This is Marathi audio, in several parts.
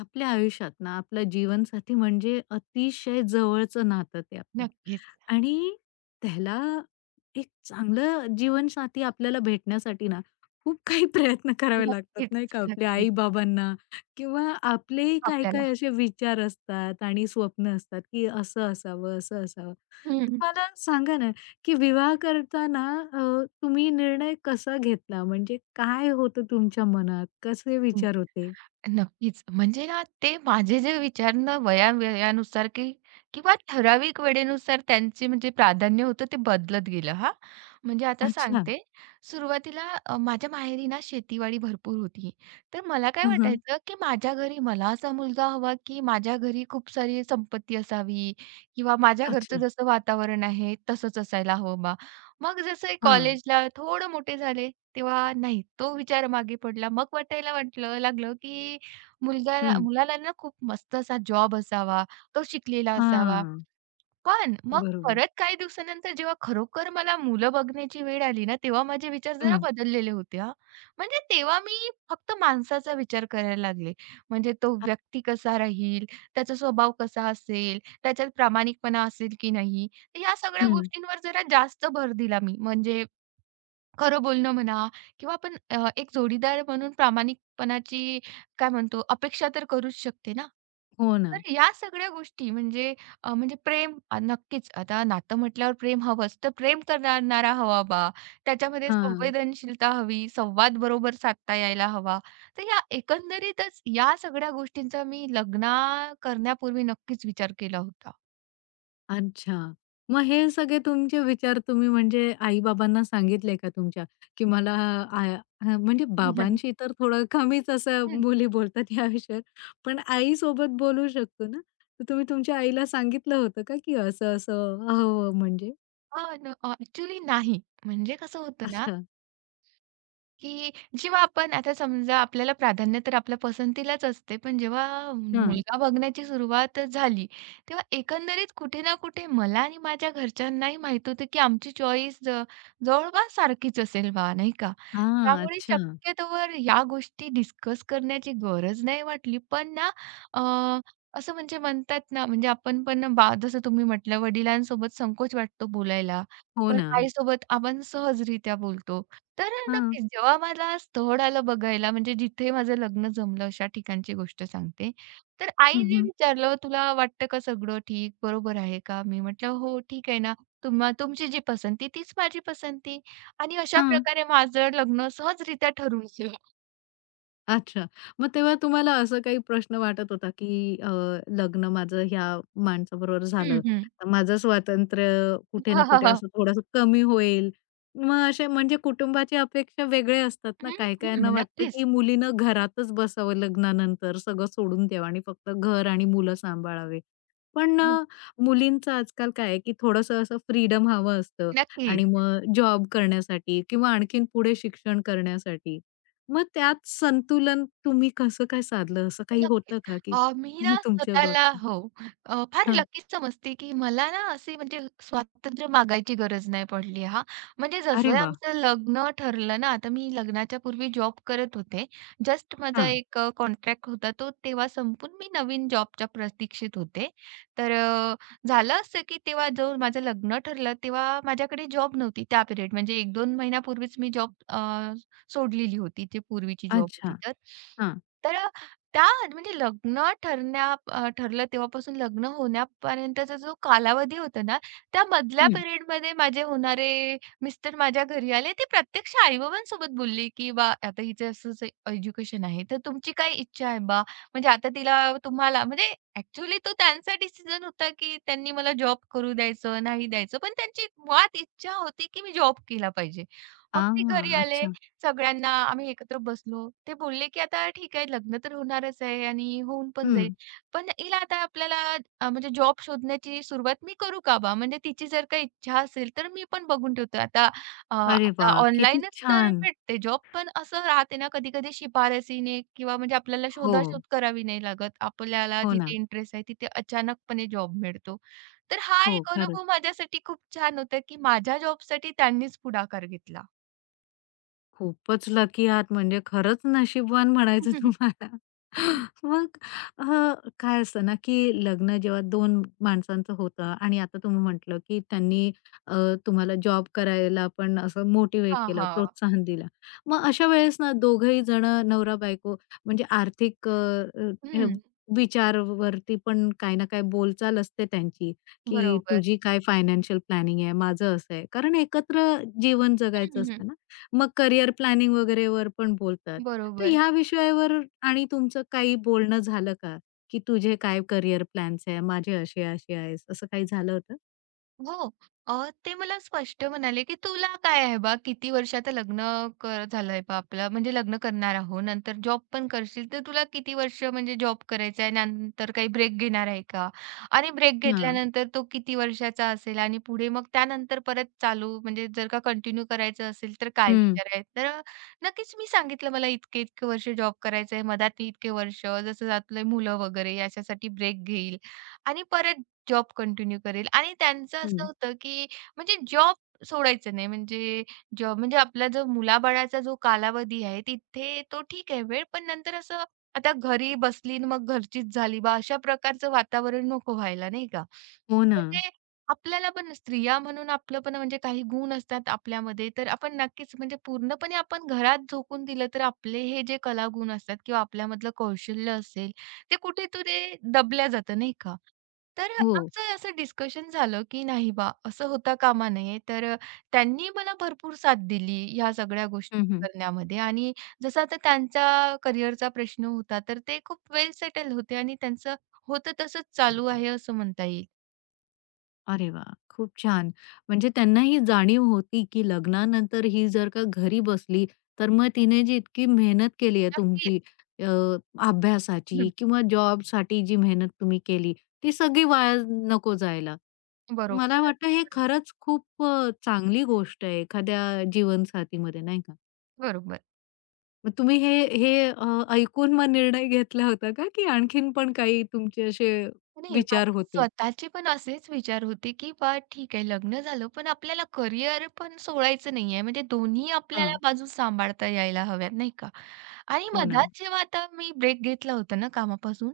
आपल्या आयुष्यात ना आपला जीवनसाथी म्हणजे अतिशय जवळचं नातं ते आपलं. नक्कीच. आणि त्याला एक चांगलं जीवनसाथी आपल्याला भेटण्यासाठी ना खूप काही प्रयत्न करावे लागतात नक्कीच, नाही का आपल्या नक्कीच. आई बाबांना किंवा आपलेही काय आपल्याला काय असे विचार असतात आणि स्वप्न असतात की असं असावं असं असावं. हं, तर हं. मला सांगा ना की विवाह करताना तुम्ही निर्णय कसा घेतला म्हणजे काय होतं तुमच्या मनात कसे विचार होते. नक्कीच. म्हणजे ना ते माझे जे विचार ना वयानुसार की किंवा ठराविक वेळेनुसार त्यांचे म्हणजे प्राधान्य होतं ते बदलत गेलं हां. म्हणजे आता अच्छा. सांगते सुरुवातीला माझ्या माहेरी ना शेतीवाडी भरपूर होती. तर मला काय हं, हं. वाटायचं की माझ्या घरी मला असा मुलगा हवा की माझ्या घरी खूप सारी संपत्ती असावी किंवा माझ्या घरचं अच्छा. जसं वातावरण आहे तसंच असायला हवं बा. मग जसं हां. कॉलेजला थोडं मोठे झाले तेव्हा नाही, तो विचार मागे पडला. मग वाटायला लागलं, की मुलगाला हं. मुलाला ना खूप मस्त असा जॉब असावा, तो शिकलेला असावा. हां. पण मग बरोबर. परत काही दिवसानंतर जेव्हा खरोखर मला मुलं बघण्याची वेळ आली ना, तेव्हा माझे विचार जरा हं. बदललेले होते हां. म्हणजे तेव्हा मी फक्त माणसाचा विचार करायला लागले. म्हणजे तो अच्छा. व्यक्ती कसा राहील, त्याचा स्वभाव कसा असेल, त्याच्यात प्रामाणिकपणा असेल की नाही, तर या सगळ्या हं. गोष्टींवर जरा जास्त भर दिला मी. म्हणजे खरं बोलणं म्हणा किंवा आपण एक जोडीदार म्हणून प्रामाणिकपणाची काय म्हणतो अपेक्षा तर करूच शकते ना. हो ना. तर या सगळ्या गोष्टी म्हणजे म्हणजे प्रेम नक्कीच आता नातं म्हटल्यावर प्रेम हवंच. तर प्रेम करणारा हवा बा, त्याच्यामध्ये हां. संवेदनशीलता हवी, संवाद बरोबर साधता यायला हवा. तर या एकंदरीतच या सगळ्या गोष्टींचा मी लग्न करण्यापूर्वी नक्कीच विचार केला होता. अच्छा. मग हे सगळे तुमचे विचार तुम्ही म्हणजे आई-बाबांना सांगितले का तुमच्या? की मला आय हां, म्हणजे बाबांशी तर थोडं कमीच असं हं. मुली बोलतात या विषयावर. पण आईसोबत बोलू शकतो ना. तर तुम्ही तुमच्या आईला सांगितलं होतं का की असं-असं हवं म्हणजे? हां, न नाही. म्हणजे कसं होतं ना अच्छा. की जेव्हा आपण आता समजा आपल्याला प्राधान्य तर आपल्या पसंतीलाच असते, पण जेव्हा हां. मुलगा बघण्याची सुरुवात झाली, तेव्हा एकंदरीत कुठे ना कुठे मला आणि माझ्या घरच्यांनाही माहीत होतं, की आमची चॉईस जवळपास सारखीच असेल बा, नाही का? हां. त्यामुळे अच्छा. शक्यतोवर या गोष्टी डिस्कस करण्याची गरज नाही वाटली. पण ना अ, असं म्हणजे म्हणतात ना, म्हणजे आपण पण बा जसं तुम्ही म्हटलं, वडिलांसोबत संकोच वाटतो बोलायला, हो पण ना. आईसोबत आपण सहजरित्या बोलतो. तर हां. नक्कीच जेव्हा मला स्थळ आलं बघायला, म्हणजे जिथे माझं लग्न जमलं अशा ठिकाणची गोष्ट सांगते. तर हं, आईने हं. विचारलं, "तुला वाटतं का सगळं ठीक, बरोबर आहे का?" मी म्हटलं, "हो, ठीक आहे ना. तुम्हा तुमची जी पसंती तीच माझी पसंती." आणि अशा हां. प्रकारे माझं लग्न सहजरित्या ठरून गेलं. अच्छा. मग तेव्हा तुम्हाला असं काही प्रश्न वाटत होता, की लग्न माझं ह्या माणसाबरोबर हं, झालं, हं. तर माझं स्वातंत्र्य कुठे ना हां, हां, कुठे हां. असं थोडंसं कमी होईल. मग असे म्हणजे कुटुंबाची अपेक्षा वेगळे असतात ना. हं, हं. काही-काहींना वाटतं, नक्कीच. की मुलीनं घरातच बसावं लग्नानंतर, सगळं सोडून द्यावं आणि फक्त घर आणि मुलं सांभाळावे. पण हम्म, मुलींचं आजकाल काय आहे, की थोडंसं असं फ्रीडम हवं असतं नक्की. आणि मग जॉब करण्यासाठी किंवा आणखीन पुढे शिक्षण करण्यासाठी. मग त्यात संतुलन तुम्ही कसं काय साधलं? असं हो, काही नक्कीच. होतं का की मी ना तुमच्या स्वतःला बाबतीत? हो, फार हां. लकीच समजते, की मला ना असे म्हणजे स्वातंत्र्य मागायची गरज नाही पडली हां. म्हणजे अरे जसं वा, आमचं लग्न ठरलं ना, आता मी लग्नाच्या पूर्वी जॉब करत होते. जस्ट माझा हां. एक कॉन्ट्रॅक्ट होता तो तेव्हा संपून मी नवीन जॉबच्या प्रतीक्षेत होते. तर झालं असं, की तेव्हा जो माझं लग्न ठरलं तेव्हा माझ्याकडे जॉब नव्हती त्या पिरियड म्हणजे 1-2 महिन्यापूर्वीच मी जॉब सोडलेली होती, ती पूर्वीची जॉब होती अच्छा. तर. हां. तर त्या म्हणजे ठरलं तेव्हापासून लग्न होण्यापर्यंतचा जो कालावधी होता ना, त्या मधल्या हं. पिरियडमध्ये माझे होणारे मिस्टर माझ्या घरी आले. ते प्रत्यक्ष आई-बाबांसोबत बोलले, की "बा आता हिचं असं-असं एज्युकेशन आहे, तर तुमची काय इच्छा आहे बा? म्हणजे आता तिला तुम्हाला" म्हणजे ॲक्चुअली तो त्यांचा डिसिजन होता, की त्यांनी मला जॉब करू द्यायचं, नाही द्यायचं. पण त्यांची मुळात इच्छा होती, की मी जॉब केला पाहिजे. मग ते हां. घरी आले अच्छा. सगळ्यांना आम्ही एकत्र बसलो. ते बोलले, की "आता ठीक आहे, लग्न तर होणारच आहे आणि होऊन पण जाईल. हं. पण हिला आता आपल्याला म्हणजे जॉब शोधण्याची सुरुवात मी करू का बा? म्हणजे तिची जर काही इच्छा असेल, तर मी पण बघून ठेवतो." आता अरे वा, आता किती ऑनलाईनच तर छान. भेटते जॉब, पण असं राहते ना कधी-कधी शिफारसीने किंवा म्हणजे आपल्याला हो. शोधाशोध करावी नाही लागत. आपल्याला हो जिथे ना. इंटरेस्ट आहे, तिथे अचानकपणे जॉब मिळतो. तर हा हो, एक खरं. अनुभव माझ्यासाठी खूप छान होता, की माझ्या जॉबसाठी त्यांनीच पुढाकार घेतला. खूपच लकी आहात म्हणजे खरंच नशीबवान म्हणायचं तुम्हाला. मग अ, काय असतं ना, की लग्न जेव्हा दोन माणसांचं होतं आणि आता तुम्ही म्हटलं, की त्यांनी अ, तुम्हाला जॉब करायला पण असं मोटिवेट हां, केलं, हां. प्रोत्साहन दिलं. मग अशा वेळेस ना दोघंही जण नवरा-बायको म्हणजे आर्थिक अ, हे हं. विचारवरती पण काही ना काही बोलचाल असते त्यांची, की बरोबर. तुझी काय फायनान्शियल प्लॅनिंग आहे, माझं असं आहे. कारण एकत्र जीवन जगायचं हं, हं. असतं ना. मग करियर प्लॅनिंग वगैरेवर पण बोलतात. तर बरोबर. ह्या विषयावर आणि तुमचं काही बोलणं झालं का? की तुझे काय करियर प्लॅन्स आहे? माझे असे-असे आहेत. असं काही झालं होतं? हो. ते मला स्पष्ट म्हणाले, की "तुला काय आहे बा? किती वर्षाचं लग्न झालंय बा आपलं म्हणजे लग्न करणार आहोत. नंतर जॉब पण करशील, तर तुला किती वर्ष म्हणजे जॉब करायचा आहे? नंतर काही ब्रेक घेणार आहे का? आणि ब्रेक हां. घेतल्यानंतर तो किती वर्षाचा असेल? आणि पुढे मग त्यानंतर परत चालू म्हणजे जर का कंटिन्यू करायचं असेल, तर काय हं, विचार आहे?" तर नक्कीच मी सांगितलं, "मला इतके-इतके वर्ष जॉब करायचा आहे. मधात मी इतके वर्ष जसं जातलंय मुलं वगैरे याच्यासाठी ब्रेक घेईल आणि परत जॉब कंटिन्यू करेल आणि त्यांचं असं हं. होतं, की म्हणजे जॉब सोडायचं नाही. म्हणजे जॉब म्हणजे आपला जो मुलाबाळाचा जो कालावधी आहे, तिथे तो ठीक आहे वेळ, पण नंतर असं आता घरी बसली आणि मग घरचीच झाली बा, अशा प्रकारचं वातावरण नको व्हायला, नाही का? हो ना. म्हणजे आपल्याला पण स्त्रिया म्हणून आपलं पण म्हणजे काही गुण असतात आपल्यामध्ये, तर आपण नक्कीच म्हणजे पूर्णपणे आपण घरात झोकून दिलं, तर आपले हे जे कलागुण असतात किंवा आपल्यामधलं कौशल्य असेल, ते कुठेतरी दबल्या जातं, नाही का? तर हो. आमचं असं डिस्कशन झालं, की नाही बा, असं होता कामा नये. तर त्यांनी मला भरपूर साथ दिली ह्या सगळ्या गोष्टी हं, हं. करण्यामध्ये आणि जसं आता त्यांचा करिअरचा प्रश्न होता, तर ते खूप वेल सेटल होते आणि त्यांचं होतं तसंच चालू आहे असं म्हणता येईल. अरे वा, खूप छान. म्हणजे त्यांना ही जाणीव होती, की लग्नानंतर ही जर का घरी बसली, तर मग तिने जी इतकी मेहनत केली आहे नक्कीच. तुमची अ, हं. अभ्यासाची किंवा जॉबसाठी जी मेहनत तुम्ही केली, ती सगळी वाया नको जायला. मला बरोबर, वाटतं हे बरोबर, खरंच खूप चांगली गोष्ट आहे एखाद्या जीवनसाथीमध्ये, नाही का? बरोबर. मग तुम्ही हे हे ऐकून मग निर्णय घेतला होता का, की आणखीन पण काही तुमचे असे नाही, विचार माझे होते? स्वतःचे पण असेच विचार होते, की बा ठीक आहे लग्न झालं, पण आपल्याला करिअर पण सोडायचं नाहीये. म्हणजे दोन्ही आपल्याला हां. बाजू सांभाळता यायला हव्यात, नाही का? आणि हो ना. मधात जेव्हा आता मी ब्रेक घेतला होता ना कामापासून,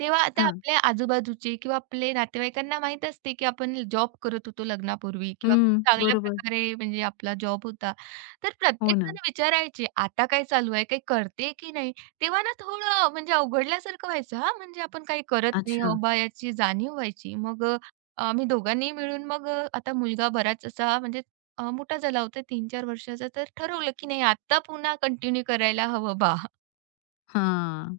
तेव्हा आता हां. आपल्या आजूबाजूचे किंवा आपले नातेवाईकांना माहीत असते, की आपण जॉब करत होतो लग्नापूर्वी किंवा खूप हं, चांगल्या बरोबर. प्रकारे म्हणजे आपला जॉब होता. तर हो ना. प्रत्येकजण विचारायचे, "आता काय चालू आहे? काही करते की नाही?" तेव्हा ना थोडं म्हणजे अवघडल्यासारखं व्हायचं हां, म्हणजे आपण काही करत नाही अच्छा. आहोत बा याची जाणीव व्हायची. मग आम्ही दोघांनी मिळून मग आता मुलगा बराच असा म्हणजे मोठा झाला होता 3-4 वर्षाचा तर ठरवलं की नाही आता पुन्हा कंटिन्यू करायला हवं बा. हां.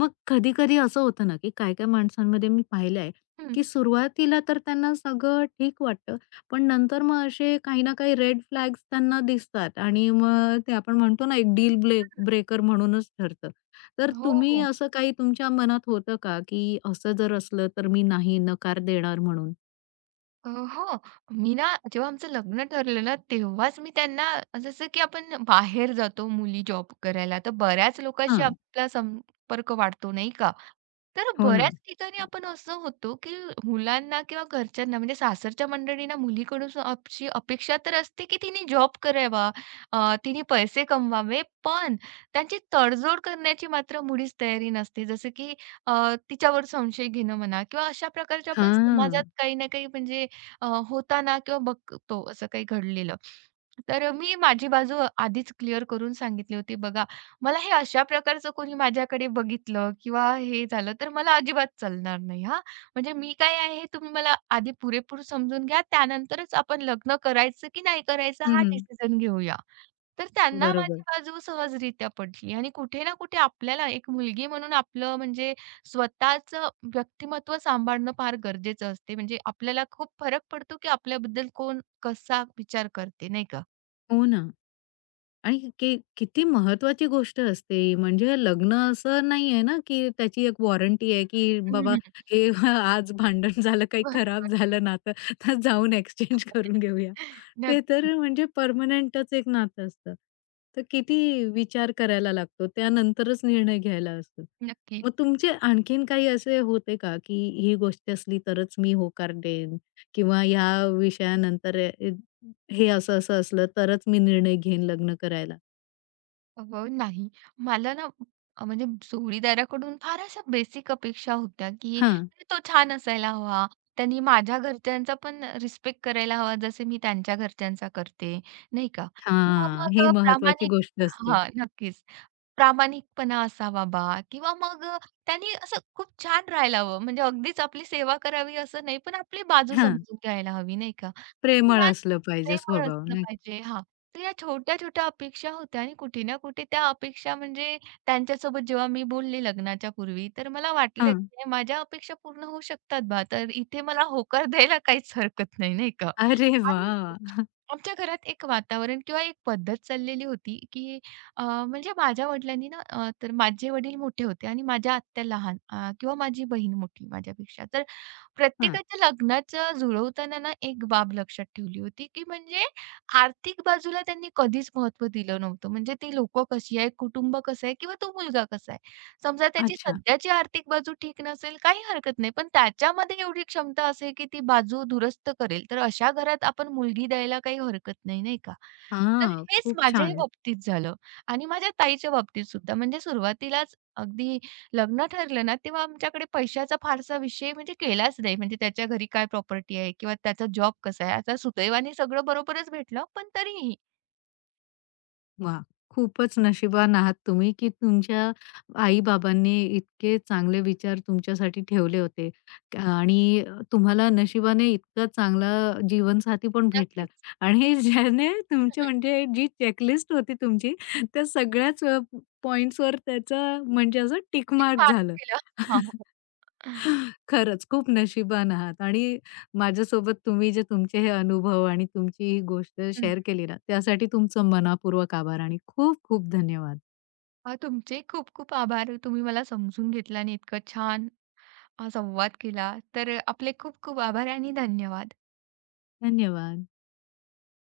मग कधी-कधी असं होतं ना, की काय काही माणसांमध्ये मी पाहिलंय, हं. की सुरुवातीला तर त्यांना सगळं ठीक वाटतं, पण नंतर मग असे काही ना काही रेड फ्लॅग्स त्यांना दिसतात आणि मग ते आपण म्हणतो ना, एक डील ब्रेकर म्हणूनच ठरतं. तर हो, तुम्ही हो. असं काही तुमच्या मनात होतं का, की असं जर असलं तर मी नाही, नकार देणार म्हणून? अ, हो. मी ना जेव्हा आमचं लग्न ठरलं ना तेव्हाच मी त्यांना जसं की आपण बाहेर जातो मुली जॉब करायला तर बऱ्याच लोकांशी हां. आपला संपर्क वाढतो नाही का? तर हो बऱ्याच ना. ठिकाणी आपण असं होतो, की मुलांना किंवा घरच्यांना म्हणजे सासरच्या मंडळींना मुलीकडून अशी अपेक्षा तर असते, की तिने जॉब करावा, तिने पैसे कमवावे. पण त्यांची तडजोड करण्याची मात्र मुळीच तयारी नसते. जसं की तिच्यावर संशय घेणं म्हणा किंवा अशा प्रकारच्या आपण समाजात हां. काही ना काही म्हणजे होताना किंवा बघतो असं काही घडलेलं. तर मी माझी बाजू आधीच क्लिअर करून सांगितली होती. बघा मला हे अशा प्रकारचं कोणी माझ्याकडे बघितलं किंवा हे झालं तर मला अजिबात चालणार नाही हां. म्हणजे मी काय आहे हे तुम्ही मला आधी पुरेपूर समजून घ्या. त्यानंतरच आपण लग्न करायचं की नाही करायचं हा हं, डिसिजन घेऊया. तर त्यांना माझी बरोबर. बाजू सहजरित्या पटली आणि कुठे ना कुठे आपल्याला एक मुलगी म्हणून आपलं म्हणजे स्वतःचं व्यक्तिमत्त्व सांभाळणं फार गरजेचं असते. म्हणजे आपल्याला खूप फरक पडतो की आपल्याबद्दल कोण कसा विचार करते नाही का? हो ना. आणि किती महत्वाची गोष्ट असते ही. म्हणजे लग्न असं नाहीये ना, की त्याची एक वॉरंटी आहे, की बाबा हं, हे आज भांडण झालं, काही खराब बरोबर. झालं नातं, तर जाऊन एक्सचेंज करून घेऊया. ते नक्की, तर म्हणजे परमनंटच एक नातं असतं. तर किती विचार करायला लागतो, त्यानंतरच निर्णय घ्यायला असतो. नक्की. मग तुमचे आणखीन काही असे होते का, की ही गोष्ट असली तरच मी होकार देईन किंवा ह्या विषयानंतर हे असं-असं असलं तरच मी निर्णय घेईन लग्न करायला. हो, नाही. मला ना म्हणजे जोडीदाराकडून फार अशा बेसिक अपेक्षा होत्या, की हां. तो छान असायला हवा. त्यांनी माझ्या घरच्यांचा पण रिस्पेक्ट करायला हवा, जसे मी त्यांच्या घरच्यांचा करते, नाही का? किंवा हां, मग ही महत्वाची प्रामाणिक गोष्ट असते. हां, नक्कीच. प्रामाणिकपणा असावा बा किंवा मग त्यांनी असं खूप छान राहायला हवं. म्हणजे अगदीच आपली सेवा करावी असं नाही, पण आपली बाजू हां, समजून घ्यायला हवी, नाही का? तर प्रेमळ यात असलं पाहिजे प्रेमळ स्वभाव असलं नाही का? पाहिजे हां. तर या छोट्या-छोट्या अपेक्षा होत्या आणि कुठे ना कुठे त्या अपेक्षा म्हणजे त्यांच्यासोबत जेव्हा मी बोलले लग्नाच्या पूर्वी, तर मला वाटलं हां. की माझ्या अपेक्षा पूर्ण होऊ शकतात बा. तर इथे मला होकार द्यायला काहीच हरकत नाही, नाही का? अरे आणि वाह! आमच्या घरात एक वातावरण किंवा एक पद्धत चाललेली होती, की अ, म्हणजे माझ्या वडिलांनी ना तर माझे वडील मोठे होते आणि माझ्या आत्या लहान किंवा माझी बहीण मोठी माझ्यापेक्षा. तर हां, प्रत्येकाच्या लग्नाचं जुळवताना ना एक बाब लक्षात ठेवली होती, की म्हणजे आर्थिक बाजूला त्यांनी कधीच महत्त्व दिलं नव्हतं. म्हणजे ती लोकं कशी आहे, कुटुंब कसं आहे किंवा तो मुलगा कसा आहे. समजा त्याची अच्छा. सध्याची आर्थिक बाजू ठीक नसेल, काही हरकत नाही. पण त्याच्यामध्ये एवढी क्षमता असेल, की ती बाजू दुरुस्त करेल. तर अशा घरात आपण मुलगी द्यायला काही हरकत नाही, नाही का? तर हां, हेच खूप माझ्याही छान. बाबतीत झालं आणि माझ्या ताईच्या बाबतीत सुद्धा. म्हणजे सुरुवातीलाच अगदी लग्न ठरलं ना, तेव्हा आमच्याकडे पैशाचा फारसा विषय म्हणजे केलाच नाही. म्हणजे त्याच्या घरी काय प्रॉपर्टी आहे किंवा त्याचा जॉब कसा आहे. आता सुदैवाने सगळं बरोबरच भेटलं, पण तरीही. वाह! खूपच नशिबान आहात तुम्ही, की तुमच्या आई-बाबांनी इतके चांगले विचार तुमच्यासाठी ठेवले होते आणि तुम्हाला नशिबाने इतका चांगला जीवनसाथी पण भेटला नक्कीच. आणि ज्याने हं, तुमच्या हं. म्हणजे जी चेकलिस्ट होती तुमची, त्या सगळ्याच पॉइंट्सवर त्याचं म्हणजे असं टिक एक मार्क झालं. केला. हां, हो. खरंच खूप नशिबान आहात आणि माझ्यासोबत तुम्ही जे तुमचे हे अनुभव आणि तुमची ही गोष्ट हं. शेअर केली ना, त्यासाठी तुमचं मनापूर्वक आभार आणि खूप खूप धन्यवाद. तुमचे खूप खूप आभार. तुम्ही मला समजून घेतलं आणि इतकं छान संवाद केला. तर आपले खूप खूप आभार आणि धन्यवाद. धन्यवाद.